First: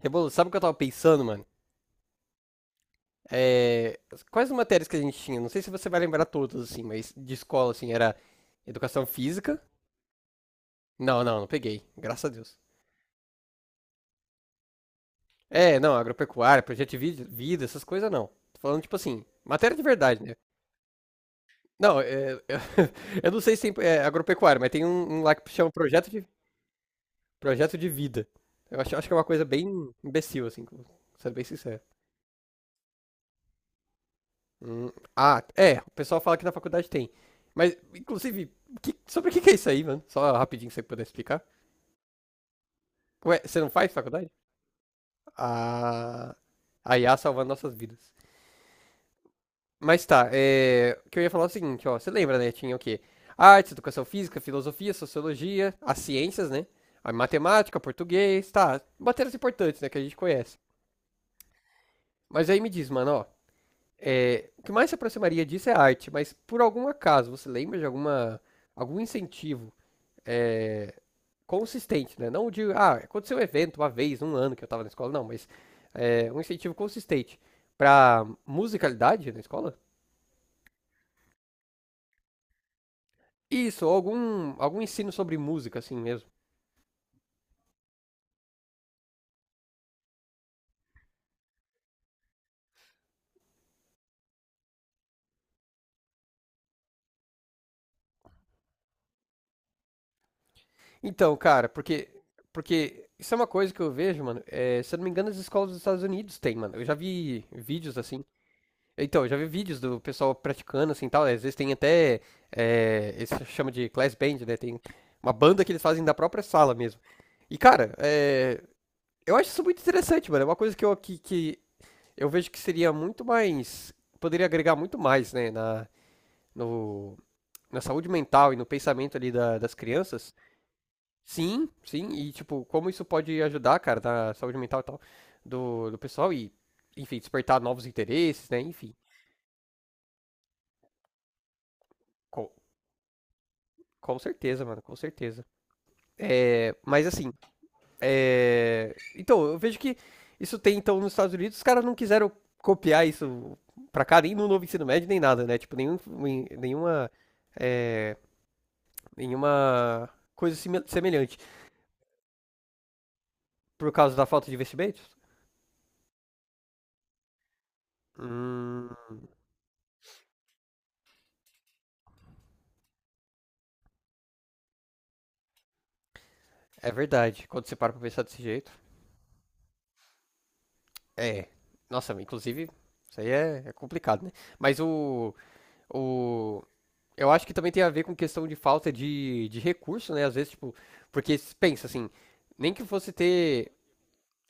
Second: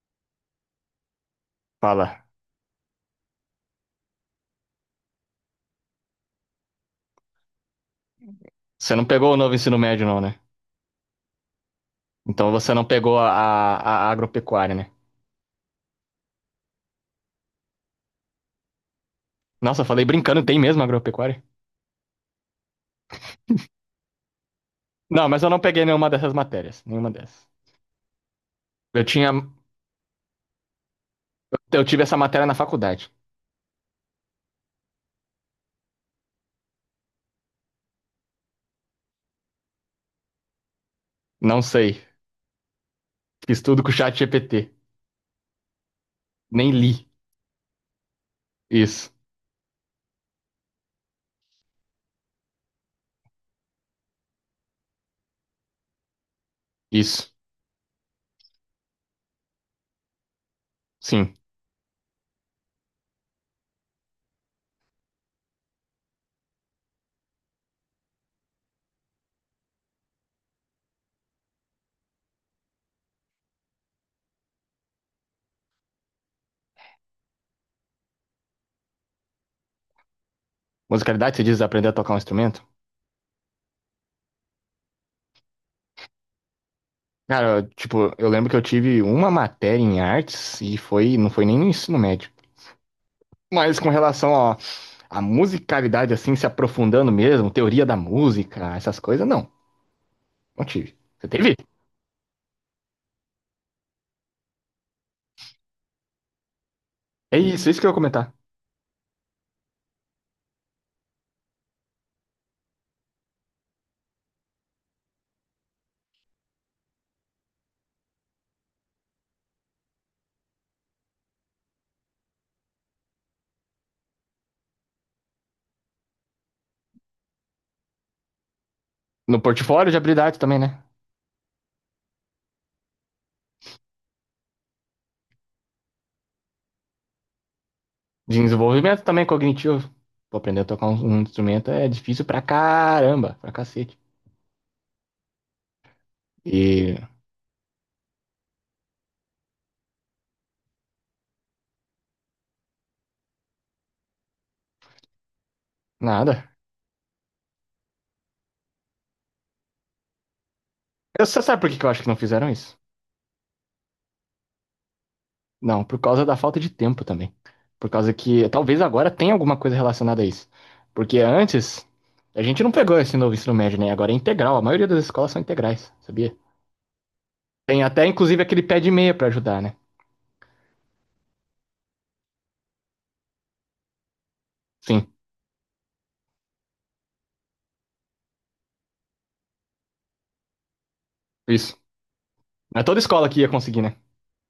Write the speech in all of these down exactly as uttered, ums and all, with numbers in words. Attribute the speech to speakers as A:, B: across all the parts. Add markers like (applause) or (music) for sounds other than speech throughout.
A: Rebolo, sabe o que eu tava pensando, mano?
B: Fala.
A: É, Quais as matérias que a gente tinha? Não sei se você vai lembrar todas, assim, mas de escola, assim, era
B: Você não
A: educação
B: pegou o novo
A: física.
B: ensino médio, não, né?
A: Não, não, não peguei. Graças a
B: Então
A: Deus.
B: você não pegou a, a, a agropecuária, né?
A: É, não, agropecuária, projeto de vida, vida, essas coisas não. Tô falando, tipo assim, matéria
B: Nossa,
A: de
B: eu falei
A: verdade, né?
B: brincando, tem mesmo agropecuária?
A: Não, é, (laughs) eu não sei se tem é, agropecuária, mas tem um, um
B: Não,
A: lá
B: mas
A: que
B: eu não
A: chama
B: peguei nenhuma
A: projeto de,
B: dessas matérias. Nenhuma dessas.
A: projeto de vida. Eu acho,
B: Eu
A: acho que é uma
B: tinha.
A: coisa bem imbecil, assim, sendo bem sincero.
B: Eu tive essa matéria na faculdade.
A: Hum, ah, é, o pessoal fala que na faculdade tem. Mas, inclusive, que- sobre o que que é isso aí, mano? Só rapidinho, se você puder explicar.
B: Não sei.
A: Ué,
B: Fiz
A: você não
B: tudo com o
A: faz
B: chat
A: faculdade?
B: G P T.
A: Ah,
B: Nem li.
A: a I A salvando nossas vidas.
B: Isso.
A: Mas tá, é, o que eu ia falar é o seguinte, ó, você lembra, né? Tinha o quê? Artes, educação física, filosofia, sociologia, as ciências, né? A
B: Isso.
A: matemática, português, tá, matérias importantes, né, que a gente conhece.
B: Sim.
A: Mas aí me diz, mano, ó, é, o que mais se aproximaria disso é arte, mas por algum acaso, você lembra de alguma, algum incentivo é, consistente, né? Não de, ah, aconteceu um evento uma vez, um ano que eu tava na escola, não, mas é, um incentivo consistente para musicalidade na escola?
B: Musicalidade, você diz aprender a tocar um instrumento?
A: Isso, algum, algum ensino sobre música, assim mesmo.
B: Cara, eu, tipo, eu lembro que eu tive uma matéria em artes e foi, não foi nem no ensino médio. Mas com relação a musicalidade assim, se aprofundando mesmo, teoria da música, essas coisas, não. Não tive. Você
A: Então,
B: teve?
A: cara, porque, porque isso é uma coisa que eu vejo, mano. É, se eu não me engano, as escolas dos Estados Unidos têm, mano. Eu já
B: É
A: vi
B: isso, isso que eu ia
A: vídeos assim.
B: comentar.
A: Então, eu já vi vídeos do pessoal praticando, assim, tal. Às vezes tem até, é, eles chamam de class band, né? Tem uma banda que eles fazem da própria sala mesmo. E, cara, é, eu acho isso muito interessante, mano. É uma coisa que eu, que, que eu vejo que seria muito mais. Poderia agregar muito mais, né? Na, no, na saúde mental e no pensamento ali
B: No
A: da- das
B: portfólio de
A: crianças.
B: habilidades também, né?
A: Sim, sim. E, tipo, como isso pode ajudar, cara, na saúde mental e tal do, do pessoal e, enfim, despertar novos
B: De
A: interesses, né? Enfim,
B: desenvolvimento também cognitivo. Pô, aprender a tocar um, um instrumento é difícil pra
A: com,
B: caramba, pra cacete.
A: com certeza, mano, com certeza. É,
B: E
A: mas, assim, É, então, eu vejo que isso tem, então, nos Estados Unidos, os caras não quiseram copiar isso pra cá, nem no novo ensino médio, nem nada, né? Tipo, nenhum,
B: nada.
A: nenhuma, é, nenhuma coisa sime-
B: Eu-
A: semelhante.
B: Você sabe por que que eu acho que não fizeram isso?
A: Por causa da falta de investimentos?
B: Não, por causa da falta de tempo também. Por causa que talvez
A: Hum,
B: agora tenha alguma coisa relacionada a isso. Porque antes, a gente não pegou esse novo ensino médio, né? Agora é integral. A maioria das escolas são integrais, sabia?
A: é verdade. Quando você
B: Tem
A: para pra
B: até,
A: pensar
B: inclusive,
A: desse
B: aquele
A: jeito.
B: pé de meia pra ajudar, né?
A: É. Nossa, inclusive, isso aí é, é complicado, né? Mas
B: Sim,
A: o, o. Eu acho que também tem a ver com questão de falta de, de recurso, né? Às vezes, tipo. Porque se
B: isso.
A: pensa assim, nem
B: Não é
A: que
B: toda
A: fosse
B: escola que ia
A: ter
B: conseguir, né?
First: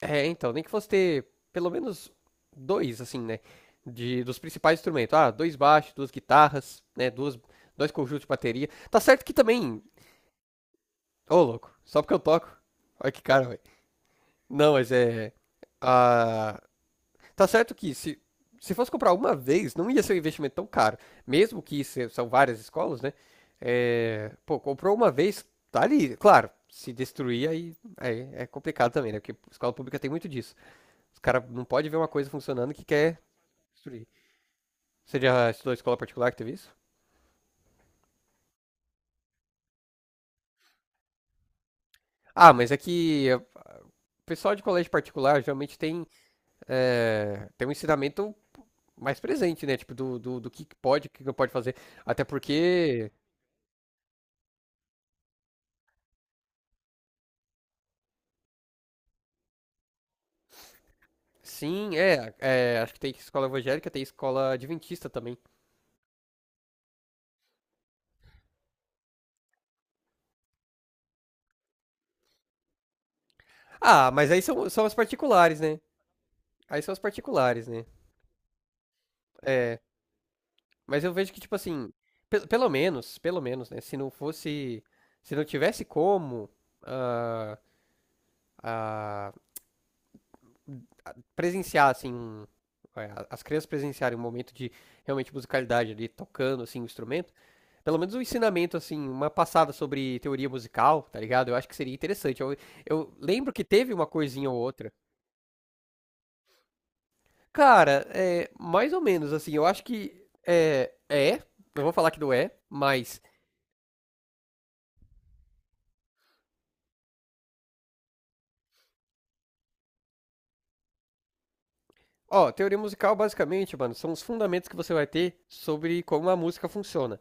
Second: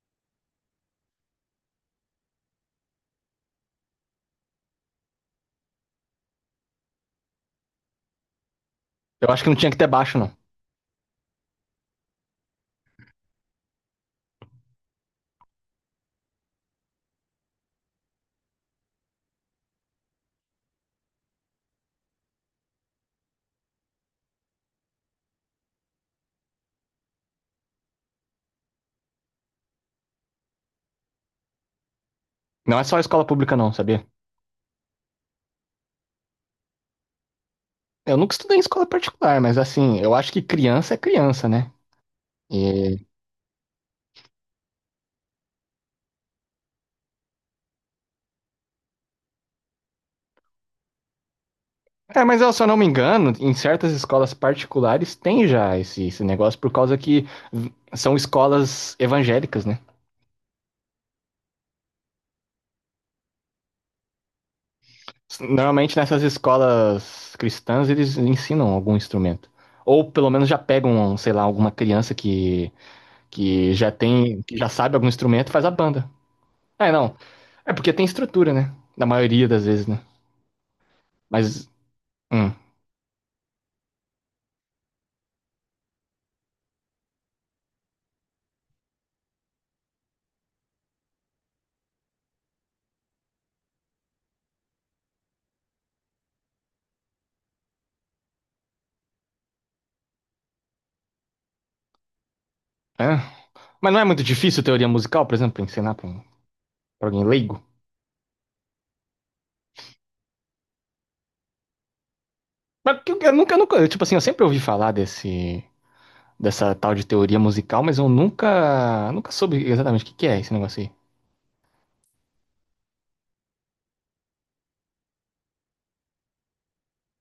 A: É, então, nem que fosse ter pelo menos dois, assim, né? De, dos principais instrumentos. Ah, dois baixos, duas guitarras, né? Duas, dois conjuntos de bateria. Tá certo
B: Eu
A: que
B: acho que não tinha que
A: também.
B: ter baixo, não.
A: Ô, louco, só porque eu toco. Olha que cara, velho. Não, mas é. Ah, tá certo que se, se fosse comprar uma vez, não ia ser um investimento tão caro. Mesmo que se- são várias escolas, né? É, pô, comprou uma vez, tá ali. Claro, se destruir, aí, aí é complicado também, né? Porque escola pública tem muito disso. Os caras não podem ver uma coisa funcionando
B: Não
A: que
B: é só
A: quer
B: escola pública, não, sabia?
A: destruir. Você já estudou escola particular que teve isso?
B: Eu nunca estudei em escola particular, mas assim, eu acho que criança é criança, né?
A: Ah, mas é
B: E-
A: que eh, o pessoal de colégio particular geralmente tem, é, tem um ensinamento mais presente, né? Tipo, do, do, do que pode, o que não pode fazer. Até
B: É, mas eu, se eu não me
A: porque,
B: engano, em certas escolas particulares tem já esse, esse negócio por causa que v- são escolas evangélicas, né?
A: sim, é, é, acho que tem escola evangélica, tem escola adventista também.
B: Normalmente nessas escolas cristãs eles ensinam algum instrumento. Ou pelo menos já pegam, sei lá, alguma criança que que já
A: Ah, mas
B: tem,
A: aí
B: que
A: são,
B: já
A: são as
B: sabe algum instrumento,
A: particulares,
B: faz a
A: né?
B: banda.
A: Aí
B: É,
A: são as
B: não.
A: particulares,
B: É
A: né?
B: porque tem estrutura, né? Na maioria das vezes, né?
A: Mas eu vejo que, tipo
B: Mas,
A: assim, pe-
B: hum,
A: pelo menos, pelo menos, né? Se não fosse, se não tivesse como, ah, presenciar, assim, um- é, as crianças presenciarem um momento de realmente musicalidade ali, tocando, assim, o instrumento, pelo menos um ensinamento, assim, uma passada sobre teoria musical, tá ligado? Eu acho que seria interessante. Eu, eu
B: é.
A: lembro que
B: Mas
A: teve
B: não é
A: uma
B: muito
A: coisinha ou
B: difícil teoria
A: outra.
B: musical, por exemplo, pra ensinar pra, um- pra alguém leigo?
A: Cara, é, mais ou menos, assim, eu acho que é, é, não vou falar que não é,
B: Mas que eu,
A: mas
B: eu nunca, nunca, tipo assim, eu sempre ouvi falar desse, dessa tal de teoria musical, mas eu nunca, nunca soube exatamente o que que é esse negócio aí.
A: Ó, teoria musical basicamente, mano, são os fundamentos que você vai ter sobre como a música funciona.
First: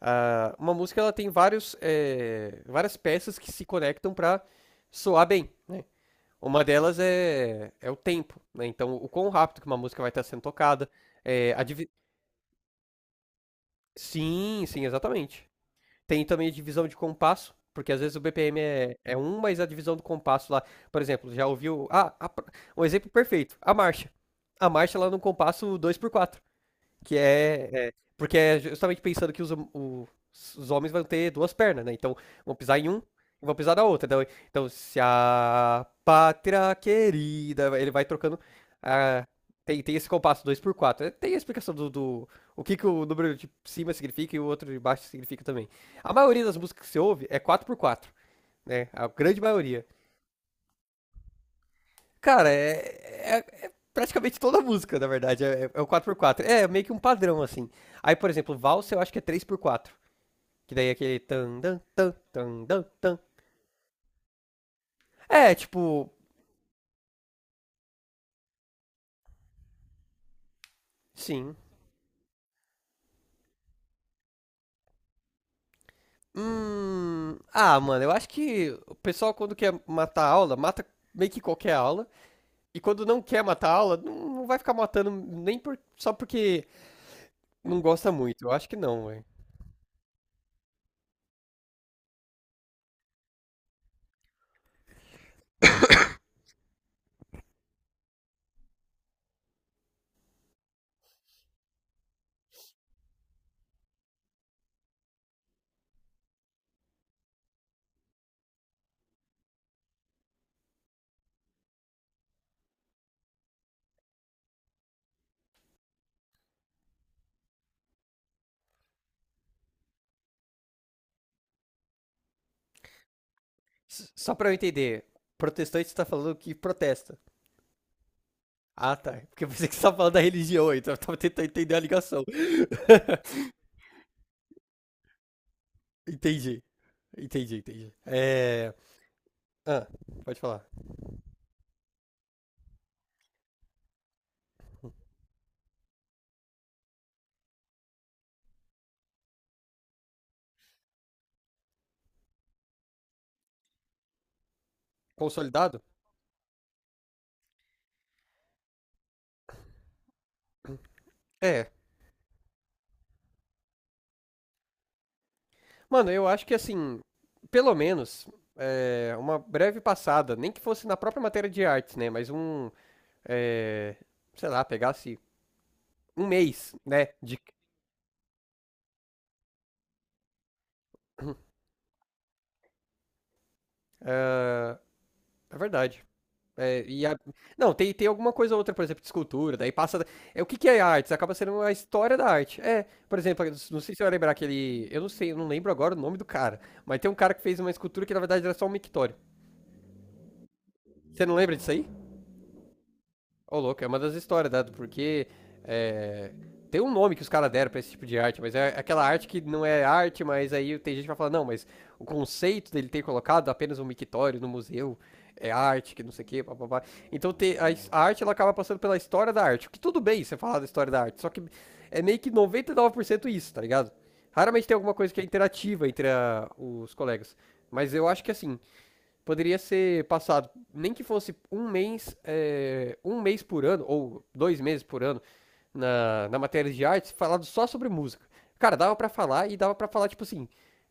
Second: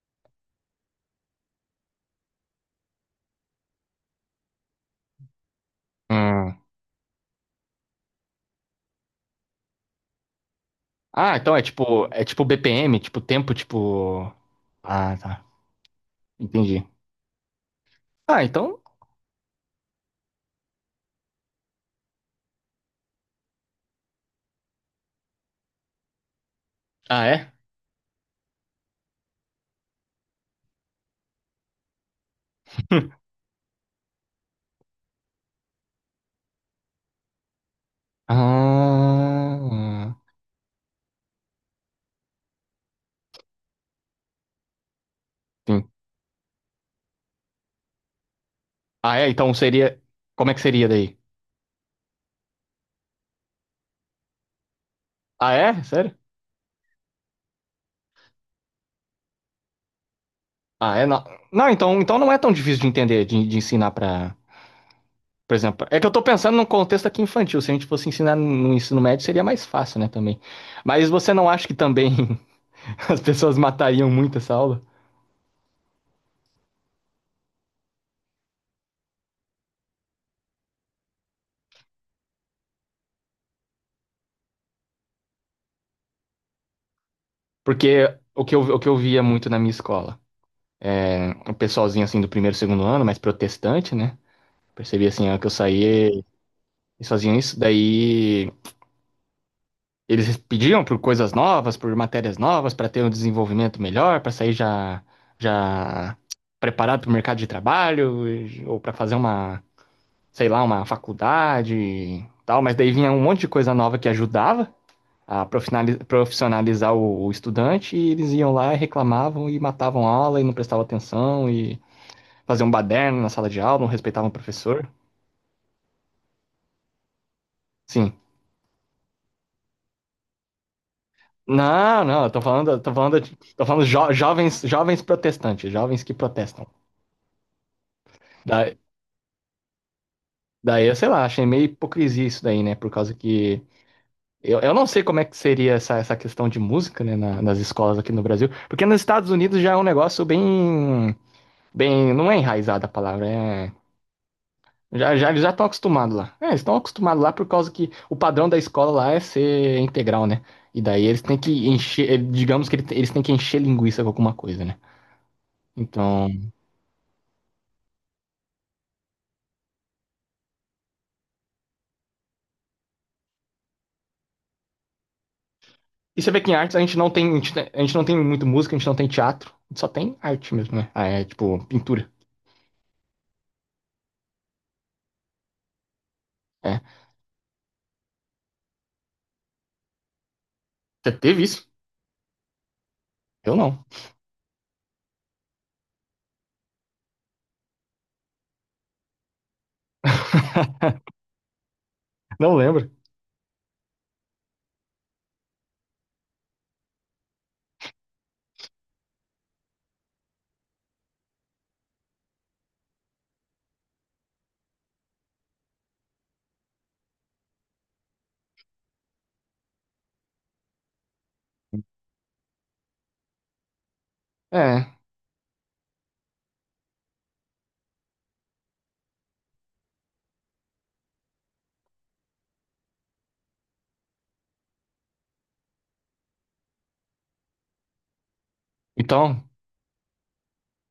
A: Ah, uma música ela tem vários, eh, várias peças que se conectam para soar bem, né?
B: Hum.
A: Uma delas é, é o tempo, né? Então, o quão rápido que uma música vai estar sendo tocada.
B: Ah,
A: eh,
B: então é
A: a divi-
B: tipo, é tipo B P M, tipo tempo, tipo...
A: Sim, sim,
B: Ah, tá.
A: exatamente. Tem também a
B: Entendi.
A: divisão de compasso, porque às vezes o
B: Ah,
A: B P M
B: então...
A: é, é um, mas a divisão do compasso lá, por exemplo, já ouviu. Ah, a pr- um exemplo perfeito, a marcha. A marcha lá no compasso dois por quatro. Que
B: Ah, é?
A: é, é, Porque é justamente pensando que os, hom- o- os homens vão ter duas pernas, né? Então vão pisar em um
B: (laughs)
A: e vão pisar na outra. Então, então se a pátria querida. Ele vai trocando. ah, tem, tem esse
B: Ah,
A: compasso dois por quatro. É, Tem a explicação do, do- O que, que o número de cima significa e o outro de baixo significa também. A maioria das músicas que você ouve é quatro por quatro, né? A
B: Ah, é?
A: grande
B: Então
A: maioria.
B: seria. Como é que seria daí?
A: Cara, é, é- é praticamente toda a música, na verdade.
B: Ah,
A: É, é é
B: é?
A: o quatro
B: Sério?
A: por quatro É meio que um padrão, assim. Aí, por exemplo, valsa eu acho que é três por quatro. Que daí é
B: Ah, é?
A: aquele
B: Não,
A: tan,
B: não
A: dan,
B: então,
A: tan,
B: então não é tão
A: tan,
B: difícil
A: dan,
B: de
A: tan.
B: entender, de, de ensinar pra. Por
A: É,
B: exemplo, é que eu
A: tipo,
B: tô pensando num contexto aqui infantil. Se a gente fosse ensinar no ensino médio, seria mais fácil, né, também. Mas você não
A: sim.
B: acha que também (laughs) as pessoas matariam muito essa aula?
A: Hum. Ah, mano, eu acho que o pessoal quando quer matar a aula, mata meio que qualquer aula. E quando não quer matar a aula, não, não vai ficar matando nem por- só porque não
B: Porque
A: gosta muito.
B: o
A: Eu
B: que eu,
A: acho que
B: o que eu
A: não,
B: via
A: velho.
B: muito na minha escola, é, um pessoalzinho assim do primeiro, segundo ano, mais protestante, né? Percebi assim, a hora que eu saí eles faziam isso. Daí eles pediam por coisas novas, por matérias novas, para ter um desenvolvimento melhor, para sair já, já preparado para o mercado de trabalho, e- ou para fazer uma, sei lá, uma faculdade e tal. Mas daí vinha um monte de coisa nova que ajudava a profinali- profissionalizar o, o estudante, e eles iam lá e reclamavam e matavam a aula e não prestavam atenção e faziam um baderno na sala de aula, não
A: S-
B: respeitavam o
A: Só pra eu
B: professor.
A: entender, protestante tá falando que protesta.
B: Sim.
A: Ah, tá. Porque eu pensei que você tava falando da religião aí, então eu tava tentando entender a
B: Não, não,
A: ligação.
B: eu tô falando, tô falando,
A: (laughs)
B: tô falando jo- jovens, jovens protestantes, jovens que
A: Entendi.
B: protestam.
A: Entendi, entendi.
B: Da-
A: É. Ah, pode falar.
B: Daí, eu sei lá, achei meio hipocrisia isso daí, né? Por causa que. Eu, eu não sei como é que seria essa, essa questão de música, né, na- nas escolas aqui no Brasil. Porque nos Estados Unidos já é um negócio bem. Bem. Não é enraizada a palavra, é. Já, já, eles já estão
A: Consolidado?
B: acostumados lá. É, eles estão acostumados lá por causa que o padrão da escola lá é ser integral, né? E daí eles têm que
A: É.
B: encher. eh, Digamos que ele- eles têm que encher linguiça com alguma coisa, né?
A: Mano, eu
B: Então.
A: acho que assim, pelo menos, é, uma breve passada, nem que fosse na própria matéria de artes, né? Mas um. é, sei lá, pegasse
B: E
A: um
B: você vê que em
A: mês,
B: artes a gente
A: né?
B: não tem. A
A: De...
B: gente, a gente não tem muito música, a gente não tem teatro. A gente só tem arte mesmo, né? Ah, é tipo pintura.
A: É verdade.
B: É.
A: É, e a- Não, tem, tem alguma coisa ou outra, por exemplo, de escultura, daí passa. da- É, o que que é arte?
B: Você
A: Isso acaba
B: teve
A: sendo
B: isso?
A: a história da arte. É, por exemplo, eu
B: Eu
A: não
B: não.
A: sei se você vai lembrar aquele. Eu não sei, eu não lembro agora o nome do cara, mas tem um cara que fez uma escultura que na verdade era só um mictório.
B: (laughs)
A: Você não lembra disso aí?
B: Não lembro.
A: Ô, louco, é uma das histórias, dado, porque é, tem um nome que os caras deram pra esse tipo de arte, mas é aquela arte que não é arte, mas aí tem gente que vai falar, não, mas o conceito dele ter colocado apenas um mictório no museu é arte, que não sei o quê, papapá. Então te- a, a arte ela acaba passando pela história da arte, o que tudo bem você falar da história da arte, só que é meio que noventa e nove por cento isso, tá ligado? Raramente tem alguma
B: É.
A: coisa que é interativa entre a- os colegas. Mas eu acho que assim, poderia ser passado, nem que fosse um mês, é, um mês por ano, ou dois meses por ano, na, na matéria de artes, falado só sobre música. Cara, dava pra
B: Então,
A: falar e dava pra falar, tipo assim,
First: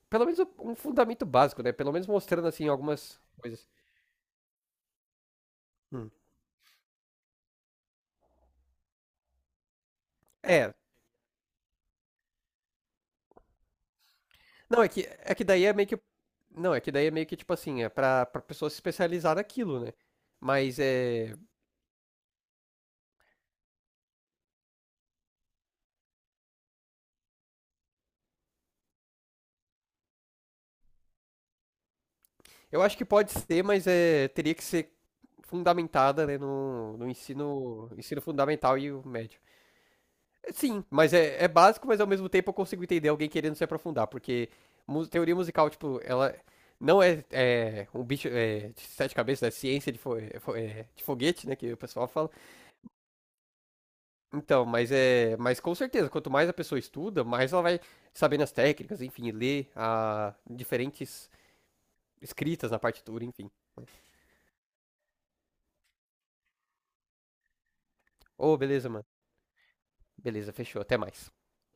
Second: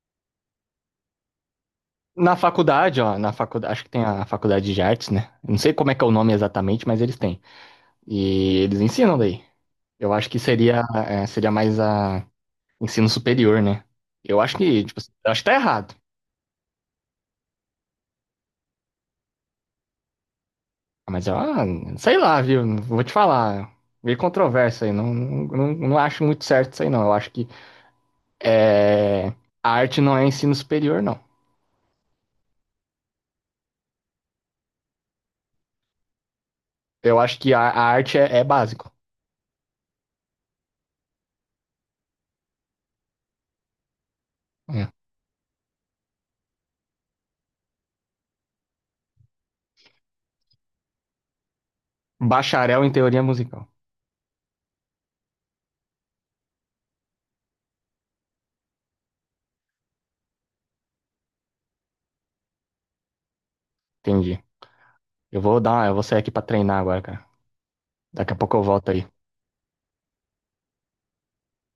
A: pelo menos um um fundamento básico, né? Pelo menos
B: na
A: mostrando, assim,
B: faculdade, ó,
A: algumas
B: na
A: coisas.
B: faculdade, acho que tem a faculdade de artes, né? Não sei como é que é o
A: Hum.
B: nome exatamente, mas eles têm. E eles ensinam daí. Eu acho que
A: É,
B: seria, é, seria mais a ensino superior, né? Eu acho
A: não,
B: que,
A: é
B: tipo,
A: que,
B: eu
A: é
B: acho
A: que
B: que tá
A: daí é meio
B: errado.
A: que. Não, é que daí é meio que, tipo assim, é pra, pra pessoa se especializar naquilo, né? Mas
B: Mas,
A: é.
B: ah, sei lá, viu? Vou te falar. Meio controverso aí. Não, não, não acho muito certo isso aí, não. Eu acho que é, a arte não é ensino superior, não.
A: Eu acho que pode ser, mas é, teria que ser fundamentada, né, no, no
B: Eu acho que a, a
A: ensino,
B: arte
A: ensino
B: é é
A: fundamental
B: básico.
A: e o médio. É, Sim, mas é, é básico, mas ao mesmo tempo eu consigo entender alguém querendo se aprofundar, porque
B: É.
A: mu- teoria musical, tipo, ela não é, é, um bicho é, de sete cabeças, é ciência de, fo- é, fo- é, de foguete, né, que o pessoal fala.
B: Bacharel em teoria musical.
A: Então, mas é, mas com certeza, quanto mais a pessoa estuda, mais ela vai sabendo as técnicas, enfim, ler a diferentes escritas na partitura, enfim.
B: Entendi. Eu vou dar, eu vou sair aqui pra treinar agora, cara. Daqui a pouco
A: Ô,
B: eu
A: beleza,
B: volto
A: mano.
B: aí.
A: Beleza, fechou. Até mais.